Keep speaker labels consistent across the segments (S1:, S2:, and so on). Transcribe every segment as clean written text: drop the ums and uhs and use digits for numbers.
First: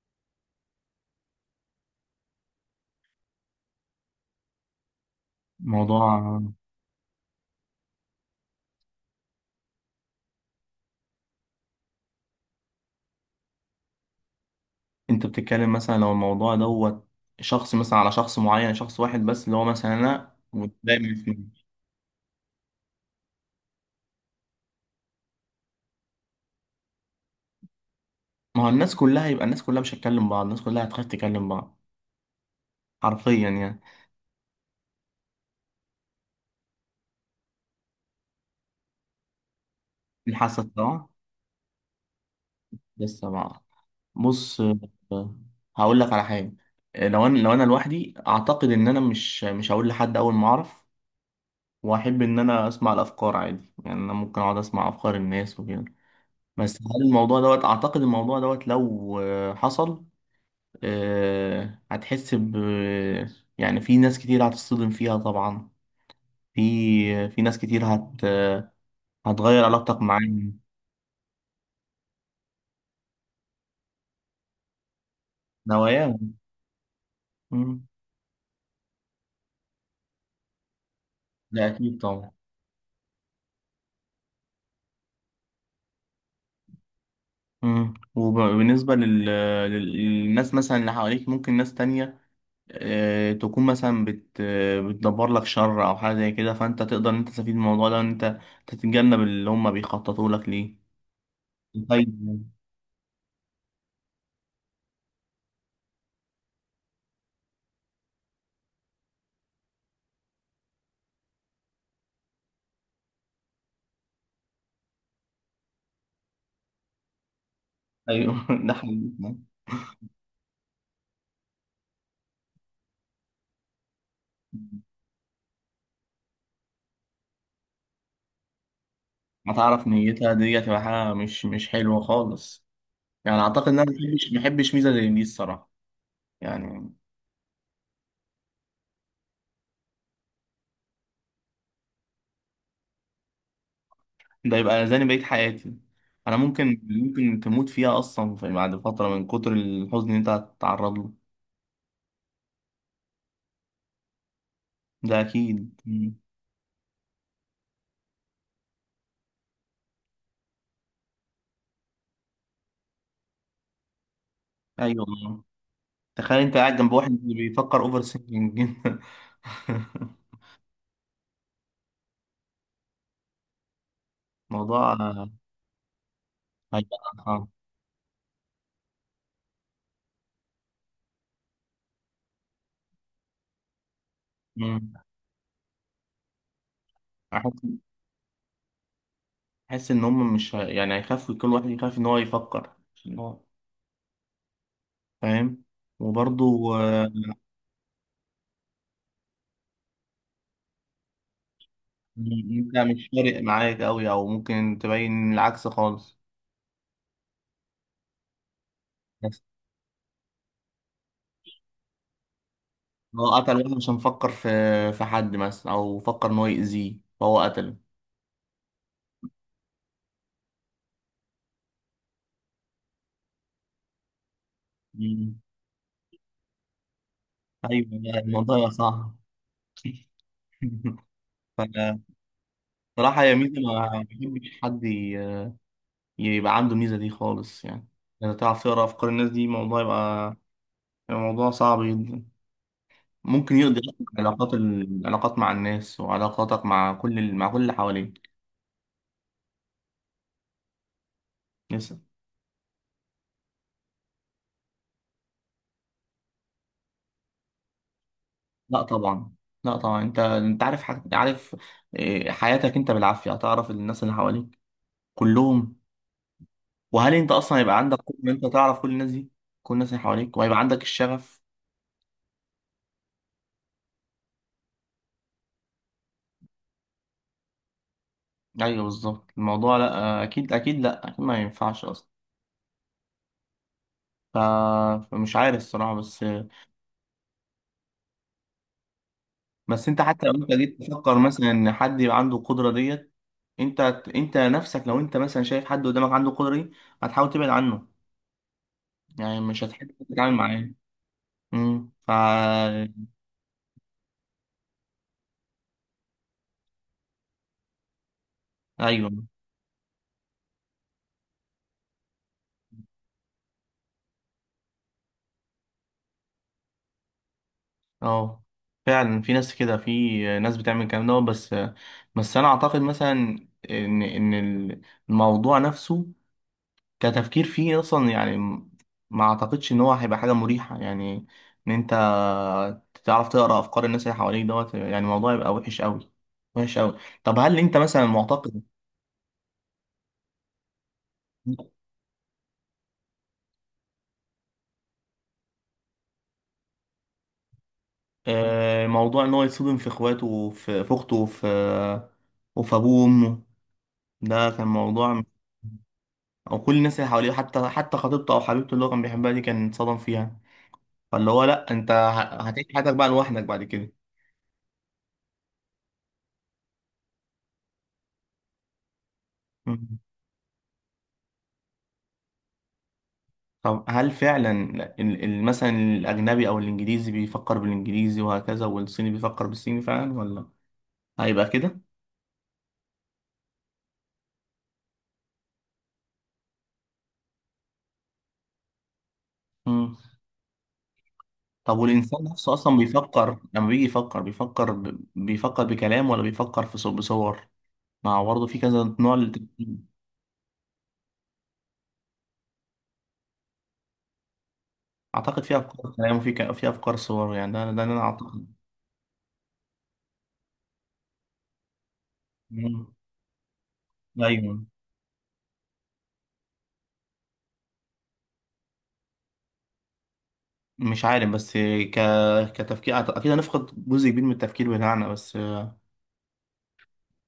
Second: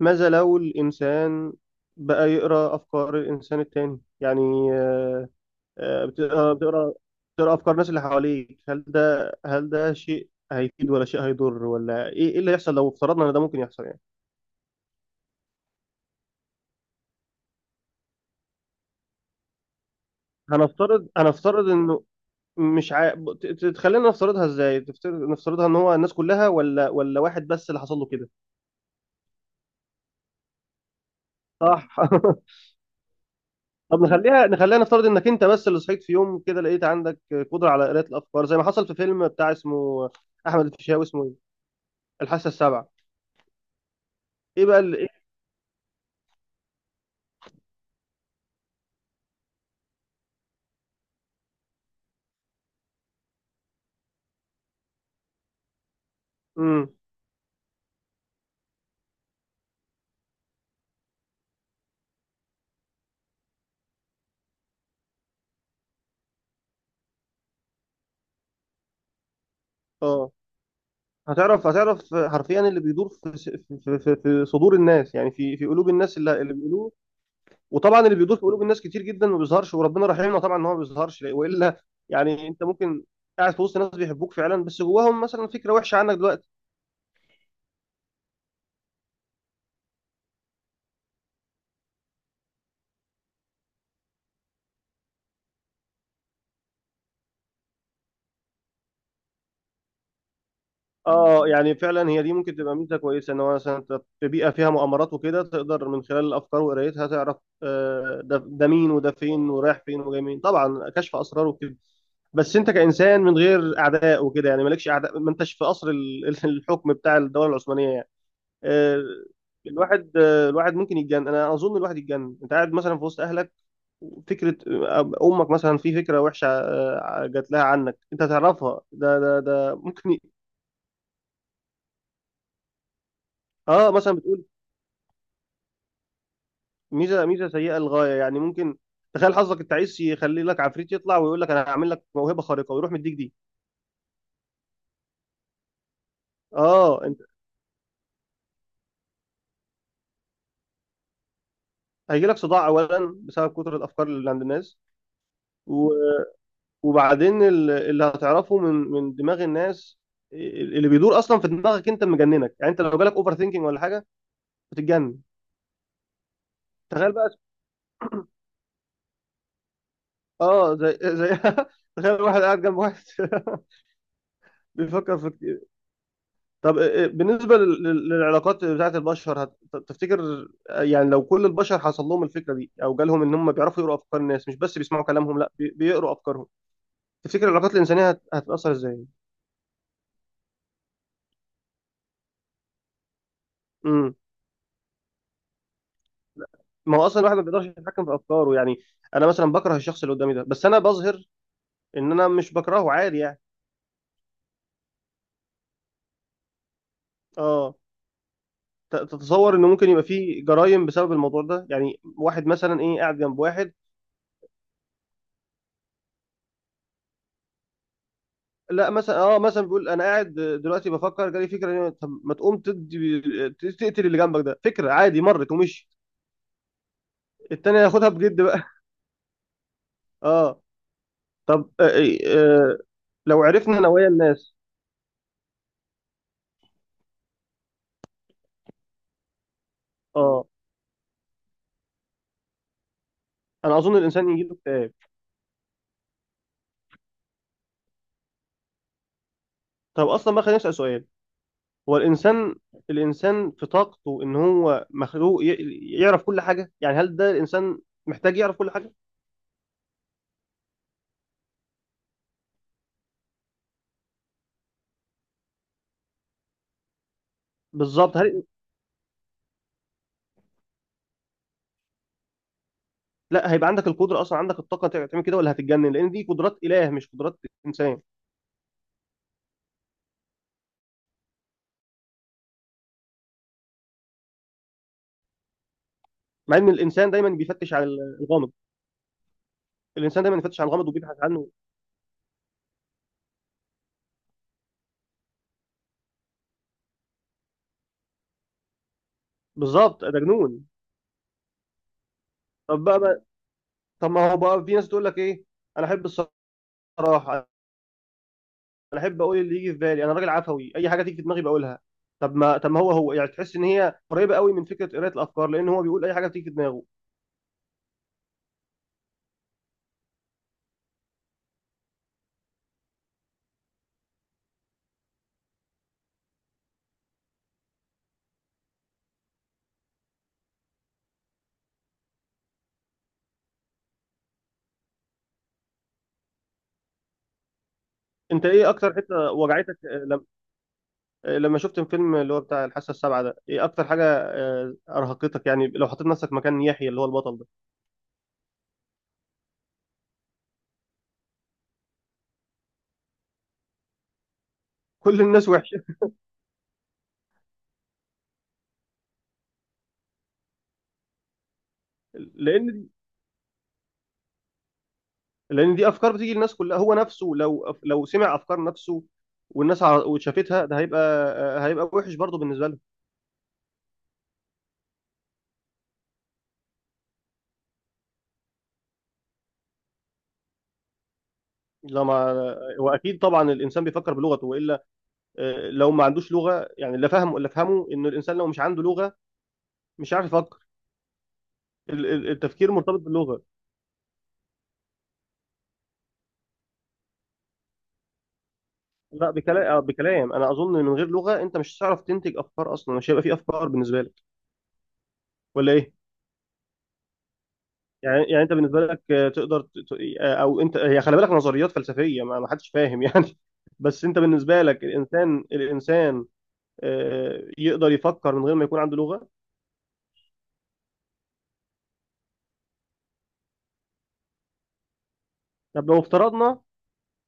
S1: ماذا لو الإنسان بقى يقرأ أفكار الإنسان التاني؟ يعني آه،
S2: موضوع.
S1: بتقرأ بتقرأ بتقرأ أفكار الناس اللي حواليك، هل ده شيء هيفيد ولا شيء هيضر، ولا إيه اللي هيحصل لو افترضنا إن ده ممكن يحصل؟ يعني
S2: انت بتتكلم مثلا لو الموضوع دوت شخص مثلا على شخص معين، شخص واحد بس اللي هو مثلا انا ودايما يسمعني.
S1: هنفترض إنه مش عا... تخلينا نفترضها، إزاي تفترض نفترضها؟ إن هو الناس كلها ولا واحد بس اللي حصل له كده؟
S2: ما هو الناس كلها يبقى الناس كلها مش هتكلم بعض، الناس كلها هتخاف تكلم بعض
S1: صح.
S2: حرفيا يعني.
S1: طب نخليها، نفترض انك انت بس اللي صحيت في يوم كده لقيت عندك قدره على قراءه الافكار زي ما حصل في فيلم بتاع، اسمه
S2: الحاسة
S1: احمد الفيشاوي،
S2: طبعا.
S1: اسمه ايه؟ الحاسه السابعه.
S2: لسه بقى. بص.
S1: ايه بقى اللي ايه؟
S2: آه، هقول لك على حاجة. لو انا لوحدي اعتقد ان انا مش هقول لحد اول ما اعرف، واحب ان انا اسمع الافكار عادي، يعني انا ممكن اقعد اسمع افكار الناس وكده. بس
S1: امم
S2: هل الموضوع دوت، اعتقد الموضوع دوت لو حصل هتحس ب، يعني في ناس كتير هتصطدم فيها طبعا، في ناس كتير هتغير علاقتك
S1: اه،
S2: معاهم،
S1: هتعرف حرفيا اللي بيدور في صدور الناس، يعني في قلوب الناس،
S2: نواياهم.
S1: اللي بيقولوه.
S2: مم.
S1: وطبعا اللي بيدور في قلوب الناس كتير جدا ما بيظهرش، وربنا رحيمنا طبعا ان هو ما بيظهرش،
S2: لا
S1: والا
S2: أكيد طبعا.
S1: يعني انت ممكن قاعد في وسط ناس بيحبوك فعلا، بس جواهم مثلا فكره وحشه عنك دلوقتي.
S2: مم. وبالنسبة للناس مثلا اللي حواليك، ممكن ناس تانية تكون مثلا بتدبر لك شر أو حاجة زي كده، فأنت تقدر إن أنت تستفيد من الموضوع ده، وإن أنت تتجنب اللي هم بيخططوا لك ليه.
S1: اه، يعني
S2: طيب.
S1: فعلا هي دي ممكن تبقى ميزه كويسه، ان هو مثلا انت في بيئه فيها مؤامرات وكده تقدر من خلال الافكار وقرايتها تعرف ده مين وده فين ورايح فين وجاي مين، طبعا كشف اسرار وكده. بس انت كانسان من غير اعداء وكده، يعني مالكش اعداء، ما انتش في قصر الحكم بتاع الدوله العثمانيه يعني.
S2: أيوه ده
S1: آه،
S2: حقيقي.
S1: الواحد الواحد ممكن يتجنن، انا اظن الواحد يتجنن. انت قاعد مثلا في وسط اهلك، فكره، امك مثلا في فكره وحشه جات لها عنك، انت تعرفها،
S2: ما
S1: ده
S2: تعرف
S1: ممكن
S2: نيتها دي هتبقى حاجة مش حلوة خالص. يعني أعتقد إن
S1: اه
S2: أنا
S1: مثلا
S2: مبحبش ميزة زي دي الصراحة يعني.
S1: ميزه سيئه للغايه، يعني ممكن تخيل حظك، انت عايز يخلي لك عفريت يطلع ويقول لك انا هعمل لك موهبه خارقه ويروح مديك دي.
S2: ده يبقى أذاني بقية حياتي. أنا ممكن
S1: اه انت
S2: ممكن تموت فيها أصلا في، بعد فترة من كتر الحزن اللي أنت هتتعرض له.
S1: هيجي لك صداع اولا بسبب كتر الافكار اللي عند الناس،
S2: ده أكيد.
S1: و-
S2: مم.
S1: وبعدين اللي هتعرفه من دماغ الناس، اللي بيدور اصلا في دماغك انت مجننك، يعني انت لو جالك اوفر ثينكينج ولا حاجه
S2: أيوة
S1: بتتجنن.
S2: والله، تخيل أنت قاعد جنب واحد
S1: تخيل بقى،
S2: بيفكر أوفر سينكينج
S1: اه زي تخيل واحد قاعد جنب واحد
S2: موضوع
S1: بيفكر في. طب
S2: هيبقى آه.
S1: بالنسبة للعلاقات بتاعت البشر، تفتكر يعني لو كل البشر حصل لهم الفكرة دي أو جالهم إن هم بيعرفوا يقروا أفكار الناس، مش بس
S2: مم.
S1: بيسمعوا كلامهم، لا بيقروا أفكارهم، تفتكر
S2: أحس
S1: العلاقات الإنسانية هتتأثر إزاي؟
S2: أحس إن هم مش هي- يعني هيخافوا، كل واحد يخاف إن هو يفكر عشان هو
S1: امم
S2: فاهم. وبرضه
S1: ما هو أصلا الواحد ما بيقدرش يتحكم في أفكاره، يعني أنا مثلا بكره الشخص اللي قدامي ده، بس أنا بظهر إن أنا مش
S2: انت
S1: بكرهه
S2: مش
S1: عادي يعني.
S2: فارق معاك قوي، او ممكن تبين العكس خالص.
S1: أه،
S2: بس
S1: تتصور إنه ممكن يبقى فيه جرائم بسبب الموضوع ده؟ يعني واحد مثلا إيه قاعد
S2: هو
S1: جنب
S2: قتل
S1: واحد،
S2: واحد عشان فكر في، في حد مثلا او فكر ان هو يأذيه فهو قتله.
S1: لا مثلا اه مثلا بيقول انا قاعد دلوقتي بفكر، جالي فكره طب ما تقوم تدي، تقتل اللي جنبك ده، فكره عادي
S2: مم.
S1: مرت ومشي. التاني
S2: ايوه
S1: هياخدها
S2: لا،
S1: بجد بقى.
S2: الموضوع صعب
S1: اه طب
S2: فصراحة يا
S1: لو
S2: ميزة،
S1: عرفنا
S2: ما
S1: نوايا الناس.
S2: بحبش حد يبقى عنده الميزة دي خالص يعني. لو تعرف تقرا افكار الناس، دي موضوع يبقى،
S1: اه
S2: يبقى موضوع صعب جدا. ممكن
S1: انا
S2: يقضي
S1: اظن
S2: أصلاً
S1: الانسان يجيله
S2: علاقات
S1: اكتئاب.
S2: العلاقات مع الناس، وعلاقاتك مع كل مع كل اللي حواليك.
S1: طب اصلا بقى خلينا نسال سؤال، هو الانسان، الانسان في طاقته ان هو مخلوق يعرف كل حاجه؟ يعني هل ده الانسان محتاج يعرف كل
S2: لا
S1: حاجه؟
S2: طبعا. لا طبعا، انت عارف حاجة؟ عارف إيه، حياتك انت بالعافية هتعرف الناس اللي حواليك كلهم؟ وهل انت اصلا هيبقى عندك قدرة
S1: بالظبط،
S2: ان
S1: هل
S2: انت تعرف كل الناس دي، كل الناس اللي حواليك، وهيبقى عندك الشغف؟
S1: لا هيبقى عندك القدره اصلا، عندك الطاقه تعمل كده ولا هتتجنن؟ لان دي قدرات اله مش قدرات انسان.
S2: ايوه بالظبط الموضوع، لا اكيد اكيد، لا اكيد ما ينفعش اصلا. ف... فمش عارف الصراحة بس.
S1: مع ان الانسان دايما بيفتش على الغامض،
S2: بس انت
S1: الانسان
S2: حتى لو
S1: دايما
S2: انت
S1: بيفتش على
S2: جيت
S1: الغامض وبيبحث
S2: تفكر
S1: عنه.
S2: مثلا ان حد يبقى عنده القدرة ديت، انت انت نفسك لو انت مثلا شايف حد قدامك عنده القدرة دي، هتحاول تبعد عنه، يعني مش هتحب
S1: بالظبط، ده
S2: تتعامل
S1: جنون.
S2: معاه. امم.
S1: بقى، طب ما هو بقى في ناس تقول لك ايه، انا احب الصراحه، انا
S2: ايوه.
S1: احب اقول اللي يجي في بالي، انا راجل عفوي، اي حاجه تيجي في دماغي بقولها. طب ما هو هو يعني تحس ان هي قريبه قوي من فكره قرايه الافكار، لان هو بيقول اي حاجه بتيجي في دماغه.
S2: اه فعلا في ناس كده، في ناس بتعمل الكلام ده. بس بس انا اعتقد مثلا ان ان الموضوع نفسه كتفكير فيه اصلا، يعني ما اعتقدش ان هو هيبقى حاجه مريحه، يعني ان انت تعرف تقرا افكار الناس اللي حواليك دوت، يعني الموضوع يبقى وحش قوي، وحش قوي. طب هل انت مثلا
S1: انت
S2: معتقد،
S1: ايه اكتر حته وجعتك لما شفت الفيلم اللي هو بتاع الحاسه السابعه ده؟ ايه اكتر حاجه ارهقتك، يعني لو حطيت نفسك مكان يحيى اللي هو البطل ده؟
S2: موضوع ان هو يتصدم في اخواته وفي في اخته، وفي وفي ابوه وامه؟ ده كان
S1: كل
S2: موضوع.
S1: الناس وحشه.
S2: او كل الناس اللي حواليه، حتى حتى خطيبته او حبيبته اللي هو كان بيحبها دي كان اتصدم فيها. فاللي هو لا انت هتعيش
S1: لان
S2: حياتك بقى لوحدك بعد كده.
S1: دي افكار بتيجي للناس كلها، هو نفسه لو سمع افكار نفسه والناس،
S2: مم.
S1: وشافتها، ده هيبقى وحش برضه بالنسبه لهم.
S2: طب هل فعلا مثلا الاجنبي او الانجليزي بيفكر بالانجليزي، وهكذا والصيني بيفكر بالصيني فعلا، ولا هيبقى كده؟
S1: لا ما واكيد طبعا الانسان بيفكر بلغته، والا لو ما عندوش لغه، يعني لا فهم ولا فهمه، ان الانسان لو مش عنده لغه
S2: مم.
S1: مش عارف يفكر.
S2: طب والانسان نفسه
S1: التفكير
S2: اصلا
S1: مرتبط
S2: بيفكر،
S1: باللغه.
S2: لما بيجي يفكر بيفكر بيفكر بكلام، ولا بيفكر في بصور؟ ما هو برضه في كذا نوع
S1: لا،
S2: للتفكير.
S1: بكلام، بكلام، انا اظن إن من غير لغه انت مش هتعرف تنتج افكار اصلا، مش هيبقى في افكار بالنسبه لك.
S2: اعتقد في
S1: ولا
S2: افكار
S1: ايه؟
S2: كلام، وفي في افكار صور، يعني ده ده اللي انا
S1: يعني
S2: اعتقد.
S1: انت بالنسبه لك تقدر او انت هي خلي بالك، نظريات فلسفيه ما حدش
S2: مم.
S1: فاهم يعني، بس انت
S2: ايوه.
S1: بالنسبه لك الانسان، يقدر يفكر من غير ما يكون عنده لغه؟
S2: مش عارف بس، ك... كتفكير اكيد هنفقد جزء كبير من التفكير بتاعنا بس.
S1: طب لو افترضنا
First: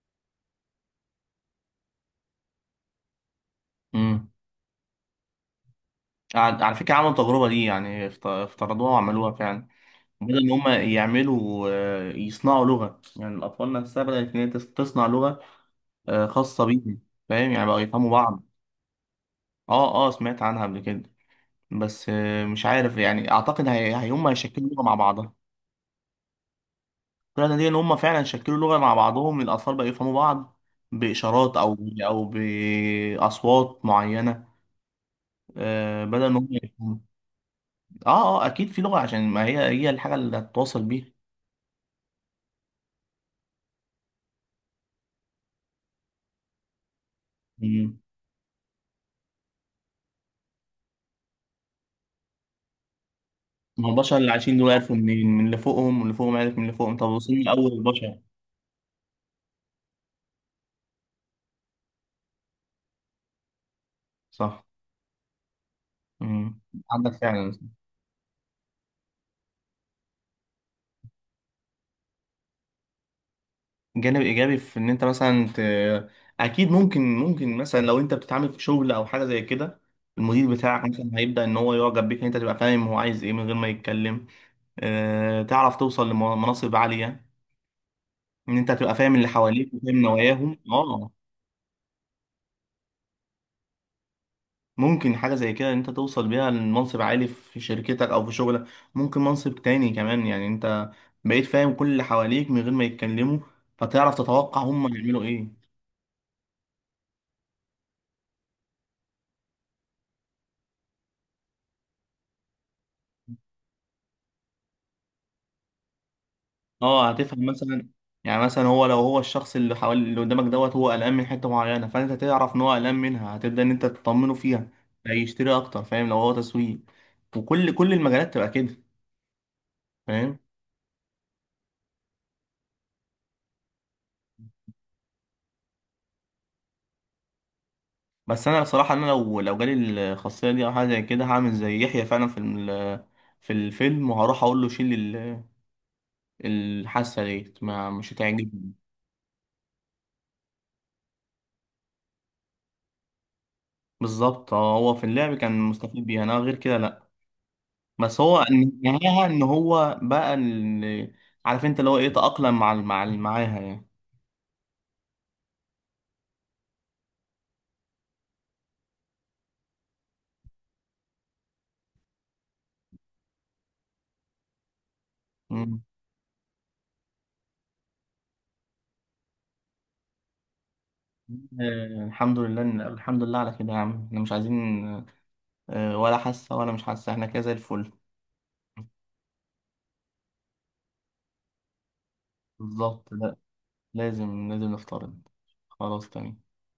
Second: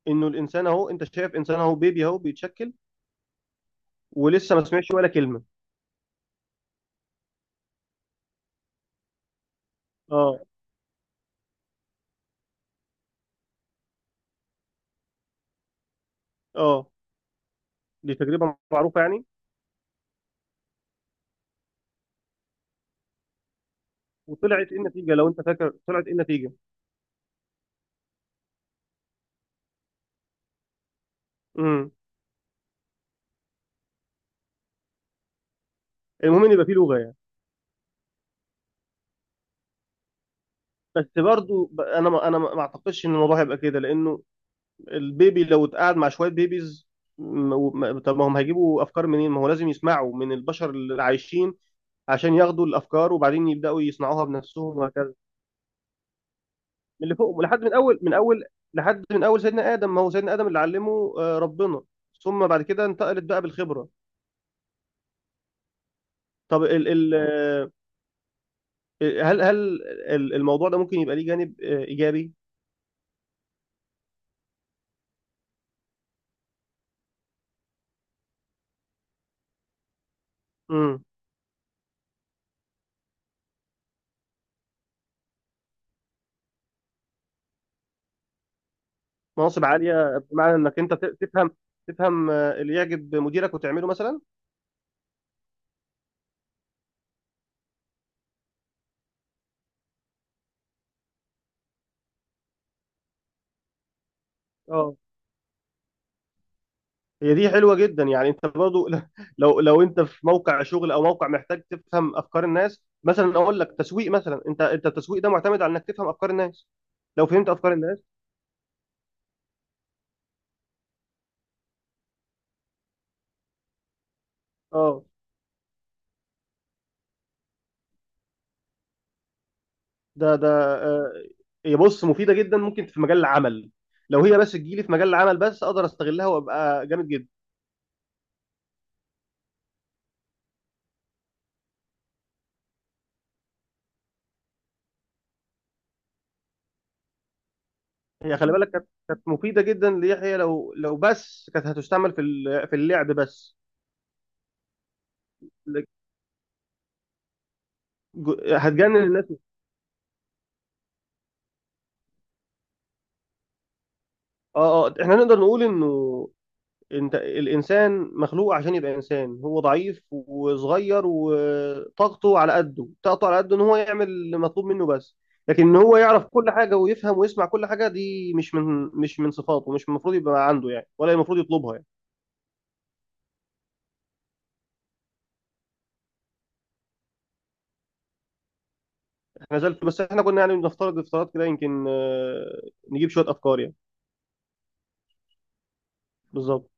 S1: انه الانسان اهو، انت شايف انسان اهو بيبي اهو بيتشكل
S2: امم.
S1: ولسه ما سمعش ولا كلمه.
S2: على على فكره، عملوا التجربه دي يعني، افترضوها وعملوها فعلا. بدل
S1: اه،
S2: ان هم يعملوا يصنعوا لغه، يعني الاطفال نفسها بدات ان هي تصنع لغه خاصه
S1: اه
S2: بيهم، فاهم يعني؟ بقوا يفهموا
S1: دي
S2: بعض.
S1: تجربه معروفه يعني.
S2: اه اه سمعت عنها قبل كده. بس مش عارف يعني، اعتقد هم هيشكلوا
S1: وطلعت ايه
S2: لغه مع
S1: النتيجه لو
S2: بعضها.
S1: انت فاكر، طلعت ايه النتيجه؟
S2: الطريقه دي ان هم فعلا شكلوا لغه مع بعضهم، الاطفال بقوا يفهموا بعض باشارات او
S1: امم
S2: او باصوات معينه، بدل ما
S1: المهم
S2: هم
S1: ان يبقى فيه
S2: يفهموا.
S1: لغه يعني.
S2: اه اه اكيد في لغه، عشان ما هي هي الحاجه اللي هتتواصل
S1: بس
S2: بيها.
S1: برضو انا ما انا ما ما اعتقدش ان الموضوع هيبقى كده، لانه البيبي لو اتقعد مع شوية بيبيز،
S2: مم.
S1: طب ما هم هيجيبوا أفكار منين؟ ما هو لازم يسمعوا من البشر اللي عايشين عشان ياخدوا الأفكار، وبعدين يبدأوا
S2: ما هو البشر
S1: يصنعوها
S2: اللي عايشين دول
S1: بنفسهم
S2: عرفوا
S1: وهكذا، من
S2: منين؟ من اللي فوقهم، واللي فوقهم عارف من اللي فوقهم، طب
S1: اللي فوق،
S2: وصلنا اول البشر.
S1: لحد من أول سيدنا آدم، ما هو سيدنا آدم اللي علمه ربنا، ثم بعد كده انتقلت بقى بالخبرة.
S2: صح. مم.
S1: طب ال
S2: عندك
S1: ال
S2: فعلا.
S1: آه، هل الموضوع ده ممكن يبقى ليه جانب إيجابي؟
S2: جانب ايجابي في ان انت مثلا اكيد ممكن، ممكن مثلا لو انت بتتعامل في شغل او حاجه زي كده، المدير بتاعك
S1: امم.
S2: مثلا هيبدا ان هو يعجب بيك، ان انت تبقى فاهم هو عايز ايه من غير ما يتكلم. أه تعرف توصل لمناصب عاليه، ان انت تبقى فاهم اللي
S1: مناصب
S2: حواليك وفاهم
S1: عالية بمعنى
S2: نواياهم،
S1: إنك أنت
S2: اه.
S1: تفهم، تفهم اللي يعجب مديرك وتعمله مثلا؟
S2: ممكن حاجة زي كده إن أنت توصل بيها لمنصب عالي في شركتك أو في شغلك. ممكن منصب تاني كمان، يعني أنت بقيت فاهم كل اللي حواليك من غير ما يتكلموا، فتعرف تتوقع هم
S1: اه
S2: هيعملوا إيه.
S1: هي دي حلوه جدا يعني، انت برضو لو انت في موقع شغل او موقع محتاج تفهم افكار الناس، مثلا اقول لك تسويق مثلا، انت التسويق ده معتمد على انك تفهم افكار الناس،
S2: أه
S1: لو
S2: هتفهم
S1: فهمت افكار
S2: مثلا،
S1: الناس.
S2: يعني مثلا هو، لو هو الشخص اللي حوالي اللي قدامك دوت، هو قلقان من حتة معينة، فأنت تعرف إن هو قلقان منها، هتبدأ إن أنت تطمنه فيها.
S1: اه
S2: هيشتري أكتر، فاهم؟ لو هو تسويق، وكل كل المجالات تبقى كده، فاهم.
S1: ده آه، هي بص مفيده جدا، ممكن في مجال العمل، لو هي بس تجيلي في مجال العمل بس اقدر استغلها وابقى جامد جدا.
S2: بس انا بصراحه انا لو لو جالي الخاصيه دي او حاجه زي كده، هعمل زي يحيى فعلا في في الفيلم، وهروح اقول له شيل الحاسه ديت، ما مش
S1: هي خلي بالك،
S2: هتعجبني.
S1: كانت مفيده جدا ليحيى، لو بس كانت هتستعمل في في اللعب بس.
S2: بالظبط اه، هو في اللعب كان
S1: لك-
S2: مستفيد بيها، انا غير كده لا. بس هو
S1: هتجنن الناس.
S2: نهاها ان هو بقى اللي عارف انت اللي هو ايه، تأقلم مع ال- مع ال- معاها يعني.
S1: اه اه احنا نقدر نقول انه، انت الانسان مخلوق عشان يبقى انسان، هو ضعيف وصغير وطاقته على قده، طاقته على قده ان هو يعمل اللي مطلوب منه بس، لكن ان
S2: مم.
S1: هو يعرف كل حاجه ويفهم ويسمع كل حاجه، دي مش من صفاته، مش المفروض يبقى عنده يعني، ولا المفروض يطلبها يعني.
S2: الحمد لله الحمد لله على كده يا عم، احنا مش عايزين ولا حاسه ولا مش حاسه، احنا كده زي الفل.
S1: احنا زلت، بس احنا كنا يعني بنفترض افتراضات كده، يمكن
S2: بالظبط.
S1: نجيب شويه
S2: لا
S1: افكار يعني.
S2: لازم، لازم نفترض. خلاص تمام.
S1: بالظبط.